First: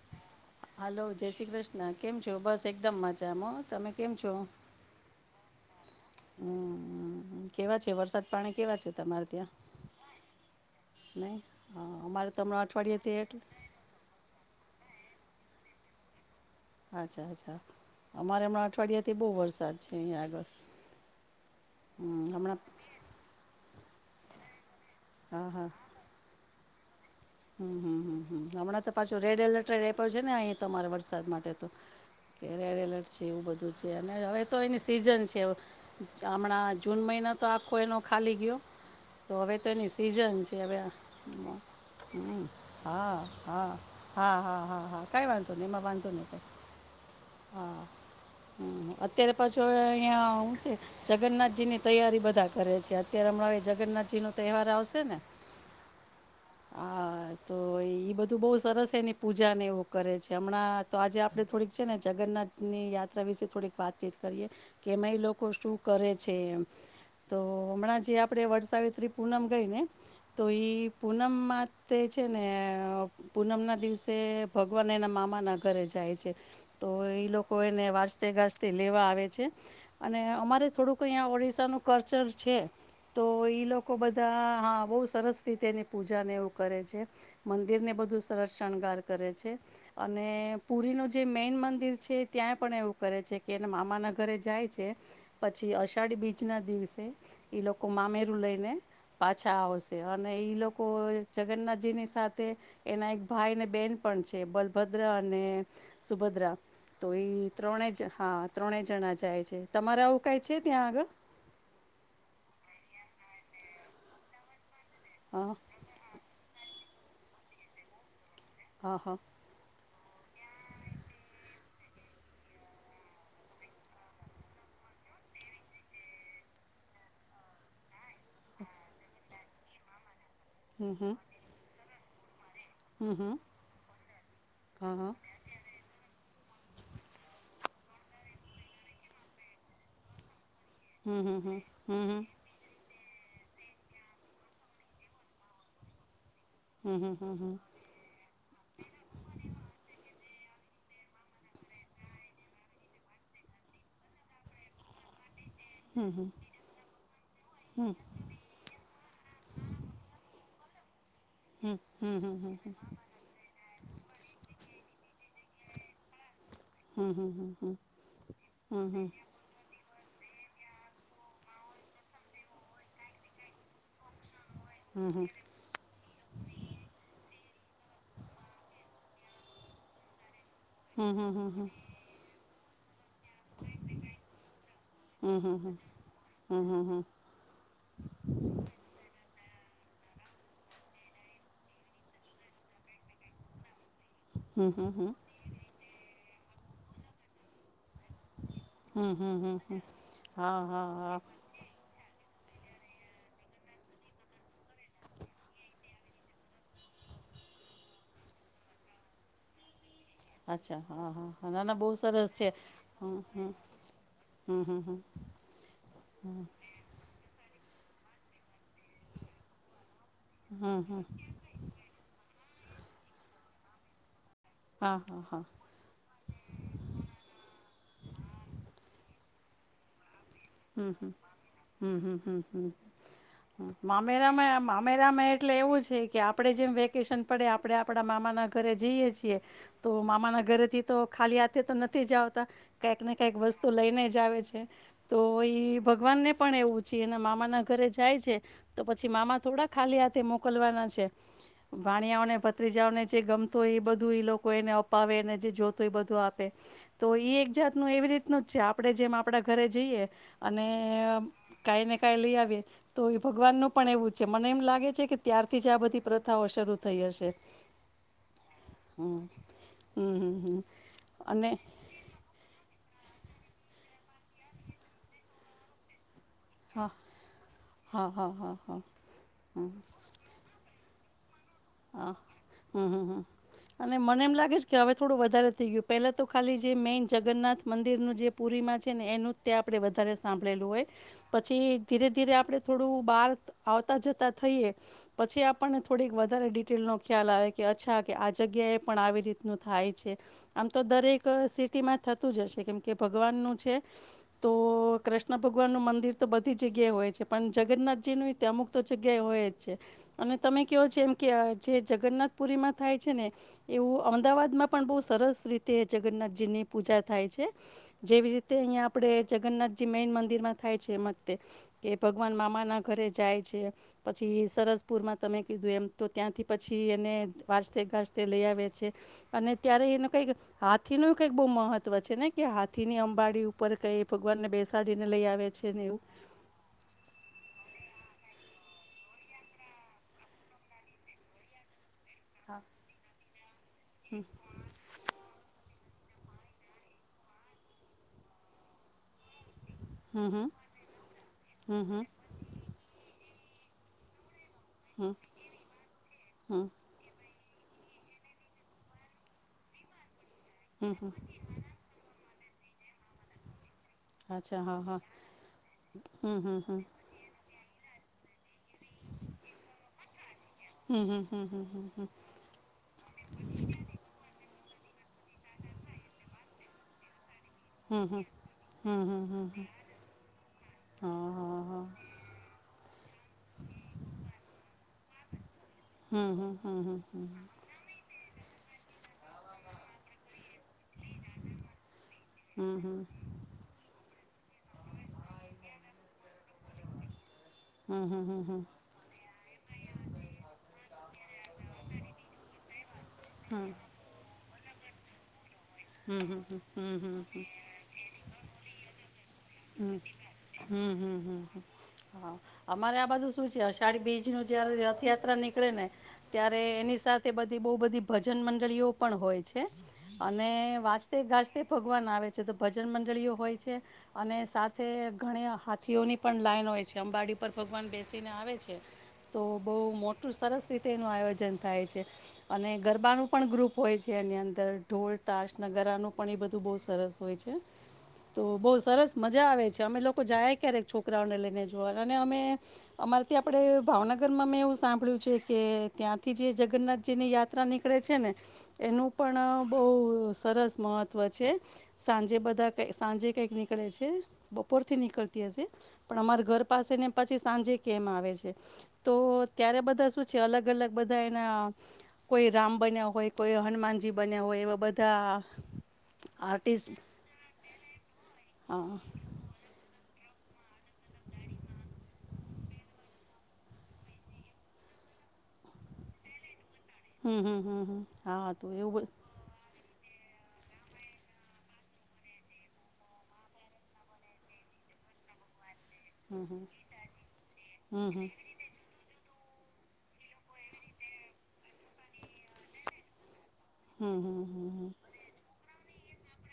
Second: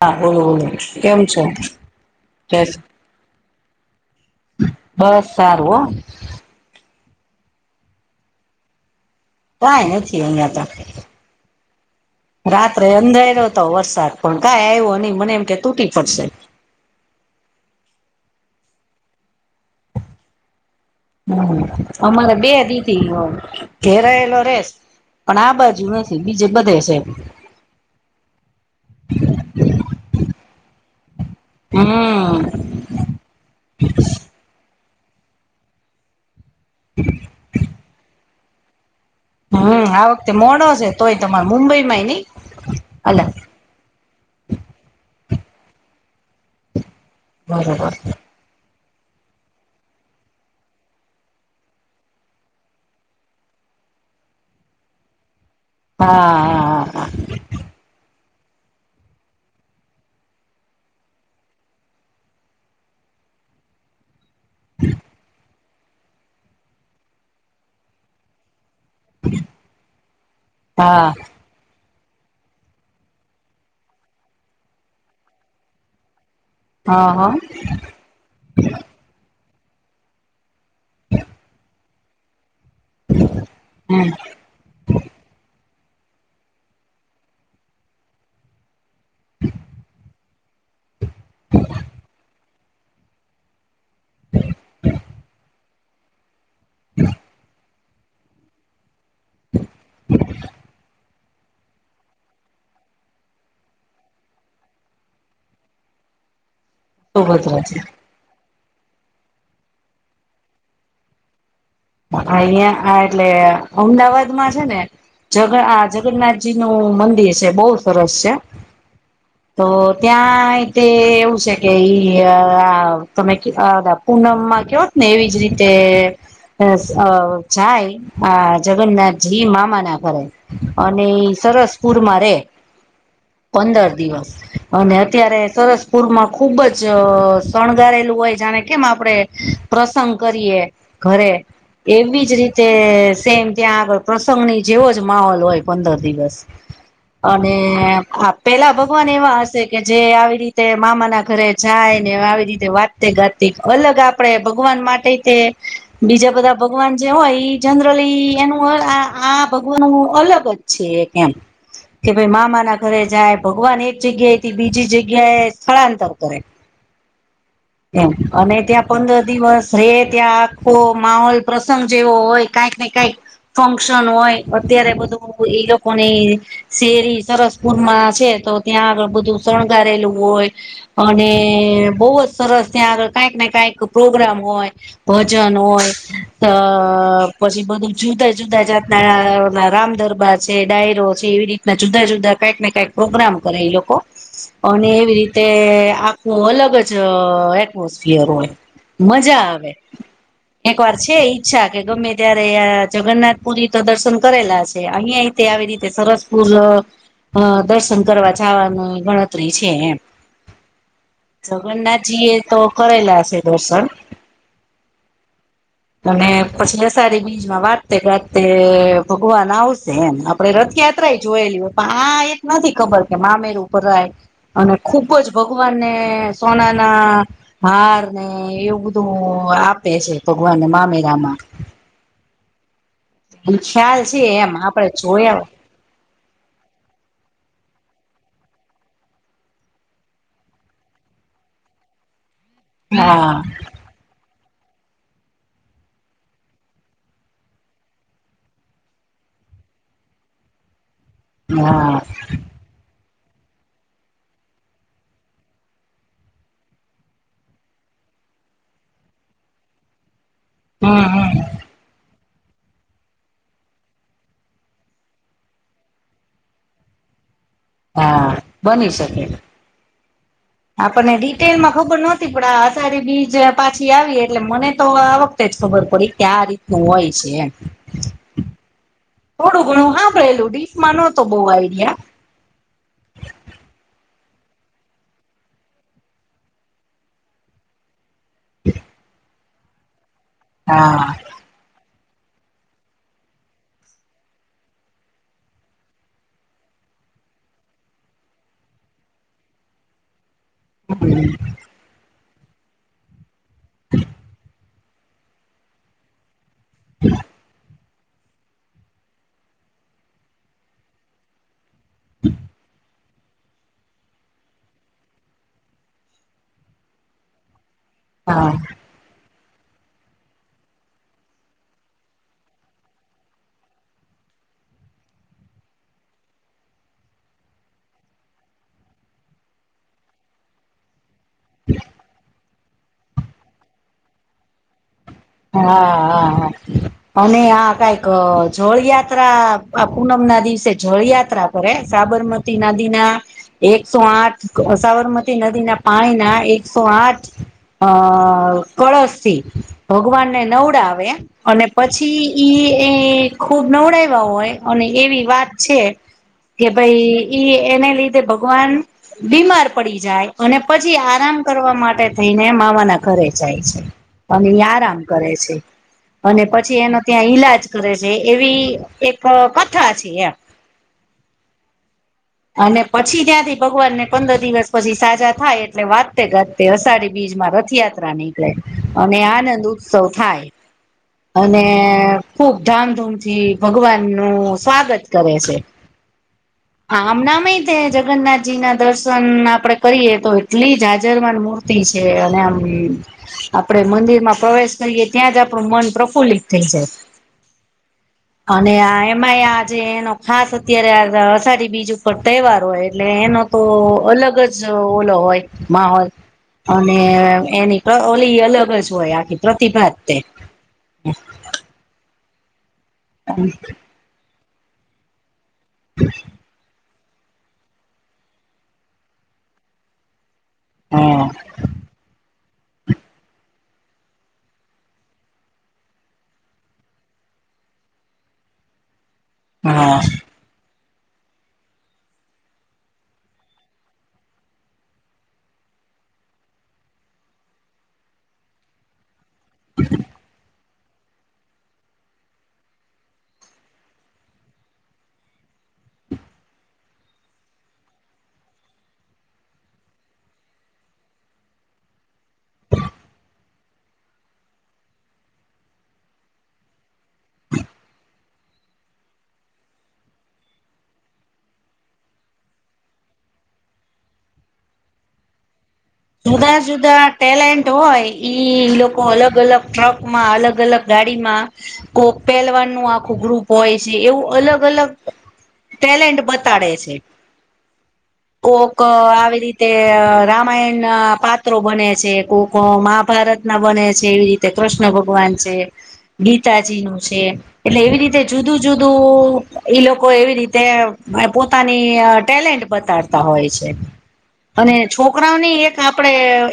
હા ઓ હેલો, જય શ્રી કૃષ્ણ! કેમ છો? બસ, એકદમ મજામાં. તમે કેમ છો? બસ સારું હોઅ. હમ-હમ-હમ કેવા છે,? વરસાદ પાણી કેવા છે. તમારે ત્યાં? તોઈ નથી અહીયા ત નહી હ અમારે તો હમણાં રાત્રે અઠવાડિયેથી એટલે અંધારલો હતો વરસાદ પણ કાં આવ્યો નહી મને એમ કે તૂટી પડશે. અચ્છા-અચ્છા અમારે હમણાં અઠવાડિયા થી બહુ વરસાદ છે, અહિયા આગળ હમ હમ અમારે બે હમણાં દીથી ઘેરાયેલો રેસ પણ હા આ બાજુ બીજે બધે છે. હમમમમ હમણાં તો પાછું રેડ એલર્ટ રે છે, ને અહીં તમારે વરસાદ માટે તો? હમ કેરેરેલટ છે, એવું બધું છે, અને હવે તો એની સિઝન છે. હમણાં જૂન મહિનો તો આખો એનો ખાલી ગીયો તો હવે તો હમ એની આ વખતે સિઝન છે. મોડો હવે તોય તમારે મુંબઈમાંય નઈ અલા હ-હા-હા હા-હા-હા-હા કઈ વાંધો ની એમાં વાંધો નહી કઈ બરોબર હા હમ અત્યારે પાછો અહિયાં હું છે. જગન્નાથજી ની તૈયારી બધા કરે છે. અત્યારે હમણાં હવે જગન્નાથજી નો તહેવાર આવશે ને હા-આ આ-અ તો એ બધું બહુ સરસ એની પૂજા ને એવું કરે છે. હમણાં તો આજે આપણે થોડીક છે, ને જગન્નાથ ની યાત્રા વિશે થોડીક વાતચીત કેમાં એ લોકો શું કરે છે. તો હમણાં જે આપણે વડસાવિત્રી પૂનમ ગઈ ને તો એ હા પૂનમમાં તે છે, ને પૂનમ ના દિવસે ભગવાન એના મામા ના ઘરે જાય છે. હા તો હા એ હા લોકો એને વાજતે ગાજ તે લેવા આવે છે, અને અમારે થોડુંક અહીંયા ઓડિશાનું કલ્ચર છે. તો ઈ લોકો હા બધા હા બહુ સરસ રીતેને પૂજ પૂજાને એવું કરે છે, મંદિર ને બધું સરસ શણગાર કરે છે. અને પુરી નું જે મેન મંદિર છે, ત્યાં પણ એવું કરે છે, કે એ મામા મામાન ઘરે જાય છે, પછી અષાઢી બીજના દિવસે એ લોકો લોકો મામેરું લઈને પાછા આવશે અને ઈ લોકો જગન્નાથજી ની સાથે એના એક ભાઈ અને બેન પણ છે, બલભદ્ર અને સુભદ્રા. તો એ સુભદ્રા છે ત્રણે જ હા ત્રણે જણા જાય છે. તમારે આવું કઈ છે, ત્યાં આગળ? અહીંયા આ એટલે અમદાવાદ માં છે, ને હા જગ જગન્નાથ જી નું મંદિર છે બહુ સરસ છે. હા હા. તો ત્યાં તે એવું છે કે ઈ આ તમે પૂનમમાં કેવોત ને એવી જ રીતે. અ જાય આ જગન્નાથજી મામાના ધરે હમ અને હમ સરસપુરમાં રે હમ હમ પંદર દિવસ અને હા હા અત્યારે. સરસપુરમાં ખુબ જ શણગારેલું હોય જાણે કેમ આપડે પ્રસંગ કરીએ. હમ ઘરે હમ હમ. હમ એવી જ રીતે સેમ ત્યાં આગળ પ્રસંગની જેવો જ માહોલ હોય પંદર દિવસ. હમ હમ હમ અને હમ આપ પેલા ભગવાન એવા હશે કે જે આવી રીતે મામાના ઘરે જાય ને આવી રીતે વાત તે ઘાતિક અલગ આપડે ભગવાન માટે તે બીજા બધા ભગવાન જે હોય ઈ જનરલી એનું આ આ ભગવાનું અલગ જ છે એમ હમ કે હમ હમ હમ ભાઈ હમ મામાના ઘરે જાય. ભગવાન એક જગ્યાએથી બીજી જગ્યા એ સ્થળાંતર કરે. હમ હમ હમ હમ હમ હમ હમ એમ અને ત્યાં પંદર દિવસ રે ત્યાં આખો માહોલ પ્રસંગ જેવો હોય કાઈકને કાઈક ફંક્શન હોય. અત્યારે એ હમ બધુ હમ ઈ લો કોની શેરી સરસપુરમાં છે તો ત્યાં આગળ બધું શણગારેલું હોય. હમ હમ અને બોજ સરસ ત્યાં આગળ કાઈકને કાઈક પ્રોગ્રામ હોય. જનોઈ હોય અ પછી બધું જુદા જુદા જાતના રામદરબા છે. ડાયરો છે. એવી રી તના જુદા જુદા કાઈકને કાઈક પ્રોગ્રામ કરે એ લોકો. હમ અને એવી હમ રીતે આખું અલગ જ એટમોસફિયર હોય. હમ હમ હમ હમ. હા હા એકવાર છે હા અચ્છા, કે ગમે ત્યારે આ જગન્નાથ પુરી તો દર્શન કરેલા છે અહિયાં તે આવી રીતે સરસ પૂર દર્શન કરવા જવાનું ગણતરી છે એમ. અચ્છા, હા હા હા ના ના બહુ જગન્નાથજી સરસ એ છે તો હમ કરેલા છે દર્શન હમ. અને પછી અસારી બીજમાં વાજતે ગાજતે ભગવાન આવશે એમ આપડે હમ હમ રથયાત્રા એ જોયેલી હોય. આ એ નથી ખબર કે મામેરુ ભરાય અને હા ખુબ હા જ હા ભગવાન ને સોનાના હારને એવું બધું આપે છે તો ભગવાનને હમ હમ મામેરા માં હમ હમમ, એ ખ્યાલ છે એમ મામેરામાં આપડે મામેરામાં જોયા એટલે એવું છે કે આપ ણે જેમ વેકેશન પડે આપણે આપણા મામાના ઘરે જઈએ છીએ તો મામાના ઘરેથી તો ખાલી હાથે તો નથી જ આવતા કઈક ને હા કઈક વસ્તુ લઈને જ આવે છે. તો એ ભગવાનને પણ એવું છે એના મામાના ઘરે જાય છે. તો પછી મામા થોડા ખાલી હાથે મોકલવાના છે હા ભાણિયાઓને ભ ત્રીજાઓને જે ગમતો હોય એ બધું એ લોકો એને અપાવે અને જે જોતો હો એ બધું આપે. તો એ એક જાતનું એવી રીતનું જ છે આપણે જેમ આપણા ઘરે જઈએ અને હમ હમ કાઈને કાઈ લીઆવીએ તો એ ભગવાનનું પણ એવું છે મને એમ લાગે છે કે ત્યારથી જ આ બધી પ્રથાઓ શરૂ થઈ હશે. હા બની હમ શકે હમ હમ હમ. આપણને અને ડિટેલમાં ખબર ન થી પણ આ અષાઢી બીજ પાછી આવી એટલે મને તો આ વખતે જ ખબર પડી કે આ રી તનું હા હોય છે એમ. હા હા હા હા. થોડું ઘણું હાભરેલું ડીપમાં નતો બો આઈડિયા હ હમ હમ હમ અને મને એમ લાગે છે કે હવે થોડું વધારે થઈ ગયું પહેલા તો ખાલી જે મેઈન જગન્નાથ મંદિરનું જે પુરી માં છે ને એનું જ ત્યાં આપડે વધારે સાંભળેલું હોય હા પછી ધીરે ધીરે આપણે થોડું બહાર આવતા જતાં થઈએ પછી આપણને થોડીક વધારે ડિટેલનો ખ્યાલ આવે કે અચ્છા કે આ જગ્યાએ પણ આવી રીતનું થાય છે. આમ તો દરેક સીટ થતું જશે કેમ કે ભગવાન નું છે તો કૃષ્ણ ભગવાનનું મંદિર તો બધી જગ્યાએ હોય છે પણ જગન્નાથજી ન અમુક તો જગ્યા હોય જ છે અને તમે કેહો છો એમ કે જે જગન્નાથપુરીમાં થાય છે ને એવું અમદાવાદ માં પણ બહુ સરસ રીતે જગન્નાથજીની પૂજા થાય છે. જેવી હા રીતે અહીંયા આપણે જગન્નાથજી મેૈન મંદિરમાં થાય છે એમતે કે ભગવાન મામા ના ઘરે જાય છે પછી સરસપુરમાં તમે કીધું એમ તો ત્યાંથી પછી એને વાજતે ઘાજતે લઈ આવે છે અને ત્યારે એને કંઈક હાથી ન કઈક બહુ મહત્વ છે ને કે હાથી ની અંબાડી ઉપર કઈ ભગવાન ને બેસાડીને લઈ આવે. હા છે ને એવું હા હા. અને આ કઈક જળયાત્રા આ પૂનમ ના દિવસે જળયાત્રા પરે સાબ સારમતી હા નદી ના એકસો આઠ સાબરમતી નદીના પાણી ના એકસો આઠ અ કળશથી હમ ભગવાનને હમ નવડાવે અને હમ પછી ઈ એ ખુબ નવડાયવા હોય અને હમ એવી વાત છે કે હમ હમ ભાઈ એને લીધે ભગવાન બીમાર પડી જાય અને હમ પછી હમ આરામ કરવા માટે થઈને મામાના ઘરે જાય છે અને અચ્છા હા યાદ આરા હા કરે છે હમ અને હમ પછી હમ એનો ત્યાં ઈલાજ કરે છે એવી એક કથા છે એમ હમ્મ હમ્મ હમ્મ હમ્મ. અને પછી ત્યાંથી ભગવાનને પંદર દિવસ પછી સાજા થાય એટલે વાજતે ઘર તે અષાઢી બીજમાં હમ રથયાત્રા હમ નીકળે હમ હમ અને હમ આનંદ હમ ઉપ ઉત્સવ થાય હા અને હા હા ખુબ ધામધૂમથી થી ભગવાન નું સ્વાગત કરે છે. હમ્મ હમ્મ. આમ નામય તે જગન્નાથજી ના દર્શન આપડે કરીએ તો એટલી જ હાજર ન મૂર્તિ છે અને આમ હમ હમ આપણે મંદિરમાં પ્રવેશ કરીએ ત્યાં જ આપણું મન પ્રફુલ્લિત થઈ જાય. હમ હમ હમ હમ હમ હમ અને એમાં આજે એનો ખાસ અત્યારે અષઢી બીજ ઉપ હોય એટલે એનો તો અલગ જ ઓલો હોય માહોલ હમ હમ અને હમ હમ હમ એની ઓલી અલગ જ હોય આખી પ્રતિભા હ તે હમ્મ હમ્મ હ અમારે આ બાજુ શું છે અષાઢી બીજ ન જયારે રથયાત્રા નીકળે ને ત્યારે એની સાથે બધી બહુ બધી ભજન મંડળીઓ પણ હોય છે અને વાજતે ગાજતે ભગવાન આવે છે તો ભજન મંડળીઓ હોય છે. અને સાથે ઘણી હાથીઓની પણ લાઈન હોય છે અંબાડી પર ભગવાન બેસીને આવે છે. તો બઉ હા મોટું સરસ રીતે એનું આયોજન થાય છે. અને ગરબાનું પણ ગ્રુપ હોય છે એની અંદર ઢોલ તાશ નગરાનું પણ એ બધું બહુ સરસ તો બહ સરસ મજા આવે છે અમે લોકો જાય ક્યારેક છોક છોકરા ને ગ્રાઉન્ડ લઈને જોવા અને અમે અમારેથી આપડ ભાવનગર માં મેં એવું સાંભળ્યું છે કે ત્યાંથી જે જગન્નાથજી ની યા ત્ર નીકળે છે ને એનું પણ બહુ સરસ મહત્વ છે. સાંજે બધા સાંજે કક નીકળે છે બપોર થી નીકળતી હશે પણ અમારા ઘર પાસેને પછી સાંજે કેમ આવે છે. તો ત્યારે બધા શું છે અલગ અલગ બધા એના કોઈ રામ બન્યા હોય કોઈ હનુમાનજી બન્યા હોય એવા બધા. જુદા આર્ટિસ્ટ જુદા ટેલેન્ટ હોય ઈ હા લોકો અલગ અલગ ટ્રક માં અલગ અલગ ગાડીમાં કો પહેલવાન નું આખું ગ્રુપ હોય છે એવું અલગ અલગ ટેલેન્ટ બતાડે છે. હમ્મ હમ્મ હમ્મ હમ્મ હા તો એવું. તે રામાયણ ના પાત્રો બને છે કો કો મહાભારત ના બને છે એવી રીતે કૃષ્ણ ભગવાન છે ગીતાજી નું છે એટલે એવી હમ રીતે હમ જુદું જુદું ઈ લોકો એવી રી તે પોતાની ટેલેન્ટ બતાડતા હોય છે હમ અને હમ છોક રાને એક આપડે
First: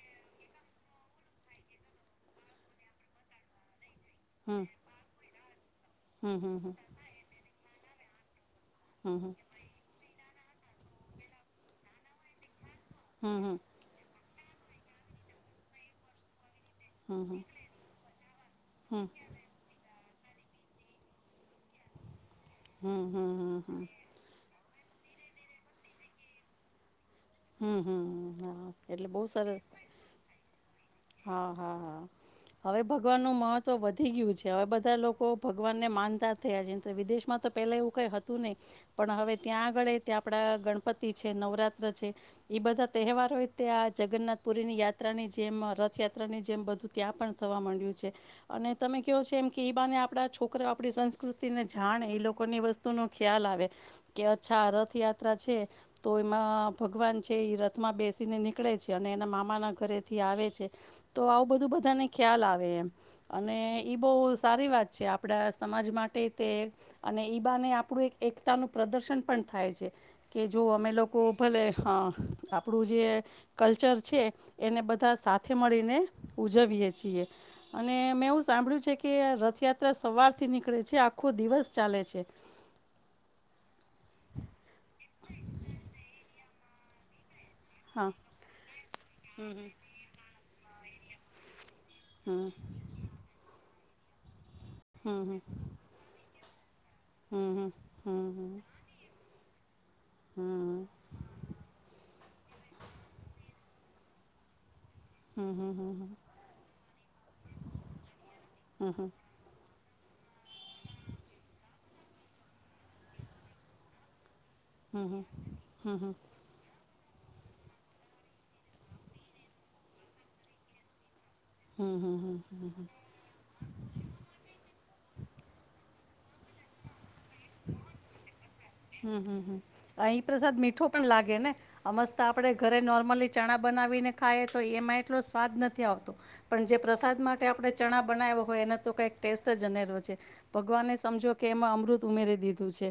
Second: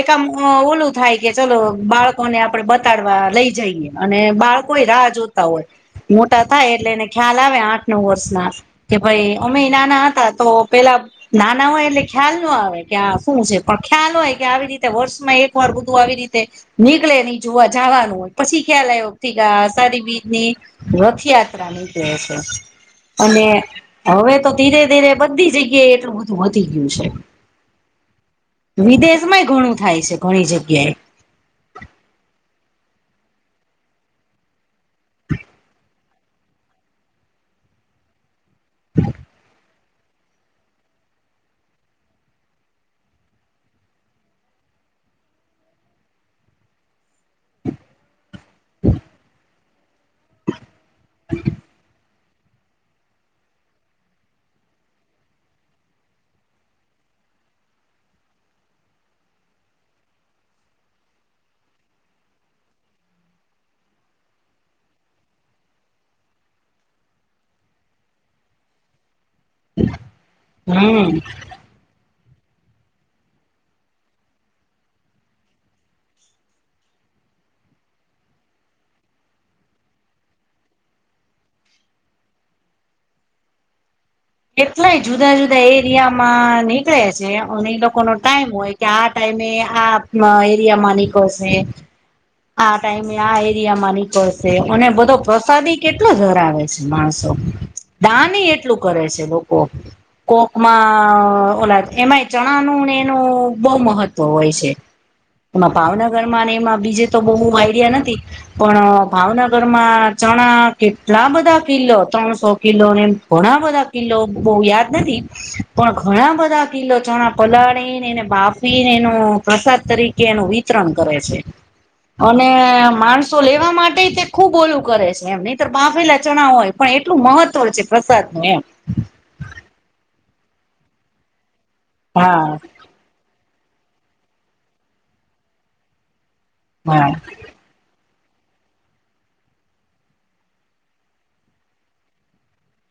એકમ ઓલું થાય કે ચલો બાળકોને આપડે બતાડવા લઈ જઈએ અને હમ બાળકોય રાહ જોતા હોય મોટા હમ થાય હમ એટલે એને ખ્યાલ આવે આઠ નવ વર્ષના કે હમ ભાઈ હમ અમે નાના હતા તો પેલા નાના હોય એટલે ખ્યાલ ન આવે કે આ હમ શું છે હમ પણ ખ્યાલ હોય કે આવી રીતે વર્ષમાં એક વાર બધું આવી રીતે નીકળે હમ નહી હમ જોવા જવાનું હોય પછી ખ્યાલ હમ આવથી અ સારી બીજની રથયાત્ર ની જ છે હમ હમ હમ અને હમ હમ હવે તો ધીરે ધીરે બધી જગ્યાએ એટલું બધું વધી ગયું છે હમ હમ હા એટલે બહુ વિદેશમાંય સરાર ઘણું થાય છે ઘણી જગ્યાએ હા હા હા હવે ભગવાનનું મહત્વ વધી ગયું છે હવે બધા લોકો ભગવાનને માનતા થયા છે વિદેશમાં તો પેલા એવું કઈ હતું નહી પણ હવે ત્યાં આગળ ત્યાં આપણા ગણપતિ છે નવરાત્ર છે એ બધા તહેવારોતે આ જગન્નાથ પુરીની યાત્રા ની જેમ ર રથયાત્રા ની જેમ બધું ત્યાં પણ થવા માંડ્યું છે અને તમે કહો છો એમ કે બાને આપણા છો છક આપણી સંસ્કૃતિ ને જાણે એ લોકોની વસ્તુ નો ખ્યાલ આવે કે અચ્છા રથયાત્રા છે તો એમાં ભગવાન છે એ રથમાં બેસીને નીકળે છે અને એના મામાના ઘરેથી આવે છે તો આવું બધું બધાને ખ્યાલ આવે એમ અને ઈ બહુ સારી વાત છે આપડા સમાજ માટે તે અને ઈબા ને આપણું એક એકતાનું પ્રદર્શન પણ થાય છે કે જો અમે લોકો હમ ભલે હા આપ આપણું જે કલ્ચર છે એને બધા સાથે મળીને ઉજવીએ છીએ અને મેં એવું સાંભળ્યું છે કે રથયાત્રા સવારથી નીકળે છે આખો દિવસ ચાલે છે કેટલાય જુદા જુદા એરિયા માં ની છે અને એ લોકો ન હા ટાઈમ હોય કે આ ટાઈમે આ એરિયા માં નીકળશે હા આ ટાઈમે આ એરિયા માંની અને બધો હમ હમ પ્રસાદ કેટલો ધરાવે છે માણસો હમ હમ હમ દાન હમ એટલું કરે છે લોકો હમ કોકમાં ઓલાદ એમાંય ચણાનુંને એનું બહુ મહત્વ હોય છે એમાં ભાવનગર માં અને એમાં બીજે તો બહ આઈડિયા નથી પણ ભાવનગરમાં ચણા કેટલા બધા કિલો ત્રણસો કિલોને ઘણા બધા લો બહુ યાદ હમ નથી પણ ઘણા બધા કીલો ચણા પલાળીને એને બાફીને એનો પ્રસાદ તરીકે એનું વિતરણ કરે છે અને માર્ચ તો લેવા માટે તે ખુબ ઓોલું કરે છે એમ નહીર બાફેલા ચણા હોય પણ એટલું મહત્વ છે પ્રસાદ નું એમ હમ હમમ અહી પ્રસાદ મીઠો પણ લાગે ને મસ્ત આપડે હા ઘરે નોર્મલી ચણા બનાવીને ખાય તો એમાં એટલો સ્વાદ નથી આવતો પણ જે હા પ્રસાદ માટે આપણે ચણા બનાવ્યો હોય એનો તો કંઈક ટેસ્ટ જ અનેરો છે ભગવાને સમજો કે એમાં અમૃત ઉમેરી દીધું છે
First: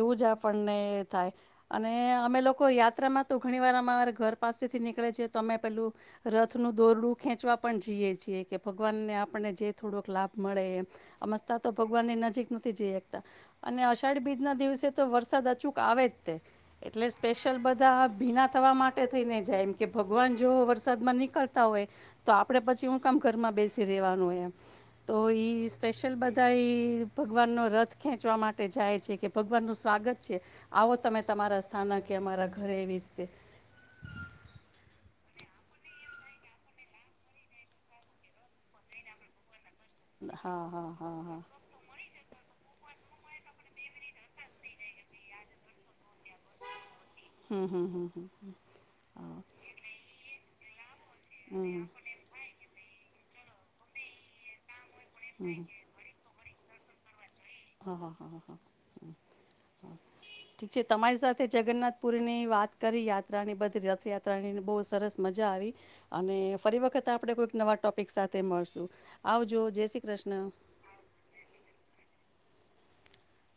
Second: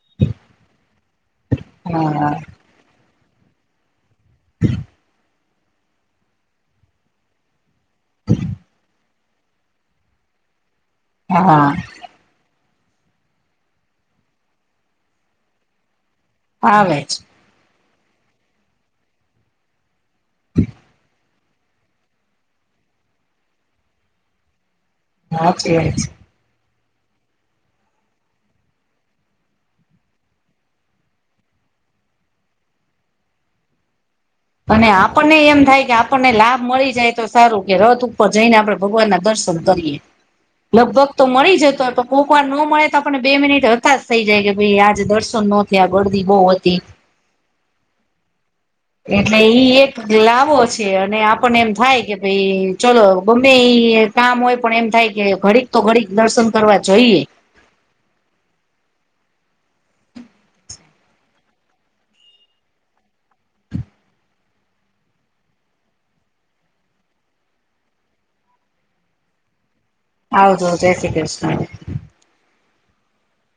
એવું જ આપણને થાય અને હા અમે લોકો યાત્રામાં તો ઘણી વાર અમાર ઘર પાસેથી નીકળે છે તમે પેલું રથનું દોરડું ખેંચવા પણ જીએ છીએ કે ભગવાનને આપણને જે થોડોક લાભ મળે એમ આ હા મસ્તા હા તો ભગવાનની નજીક નથી જ અઢી બીજના દિવસે તો વરસાદ અચૂક આવે જ આવે એટલે છે લ બધા ભીના થવા માટે થઈને જાય એમ કે ભગવાન જો વરસાદ માં નીકળ તા હોય તો આપે પછી હું કામ ઘરમાં બેસી રેવાનું હોય એમ તો ઈ સાચી વાત છે સ્પેશિયલ બધ તા ઈ ભગવાન નો રથ ખેંચવા માટે જાય છે કે ભગ બર નું સ્વાગત છે, આવો તમે તમારા સ્થાન કે અમારા ઘરે એવી રીતે અને આપણને એમ થાય કે આપણને લાભ મળી જાય તો સારું કે રથ ઉપર જઈને આપણે ભગવાન ના દર્શન કરીએ. હા હા લગભગ હા તો હા મળી જતો પ કોકવાર નો મળે તો આપને બે મિનિટ હતાસ થઇ જાય કે ભાઈ આજ દર્શન ન થયા ગરદી બહુ હતી. હમ હમ હમ હમમ. એટલે ઈ એક લાવો છે, અને આપણને એમ હમ થાય કે ભાઈ ચલો ગમે એ કામ હોય પણ એમ થાય કે ઘડીક તો ઘડીક દર્શન કરવા જઈએ. હા હા હા હા હા હમ હ. ઠીક છે, તમારી સાથે જગન્નાથપુર ની વાત કરી યાત્રા ની બધી રથયાત્રા તણીને બહુ સરસ મજા આવી. અને ફરી વખત આપે કોઈક નવા ટોપિક સાથે મળશું આવજો જય શ્રી કૃષ્ણ આવજો જય શ્રી કૃષ્ણ. [unintelligible]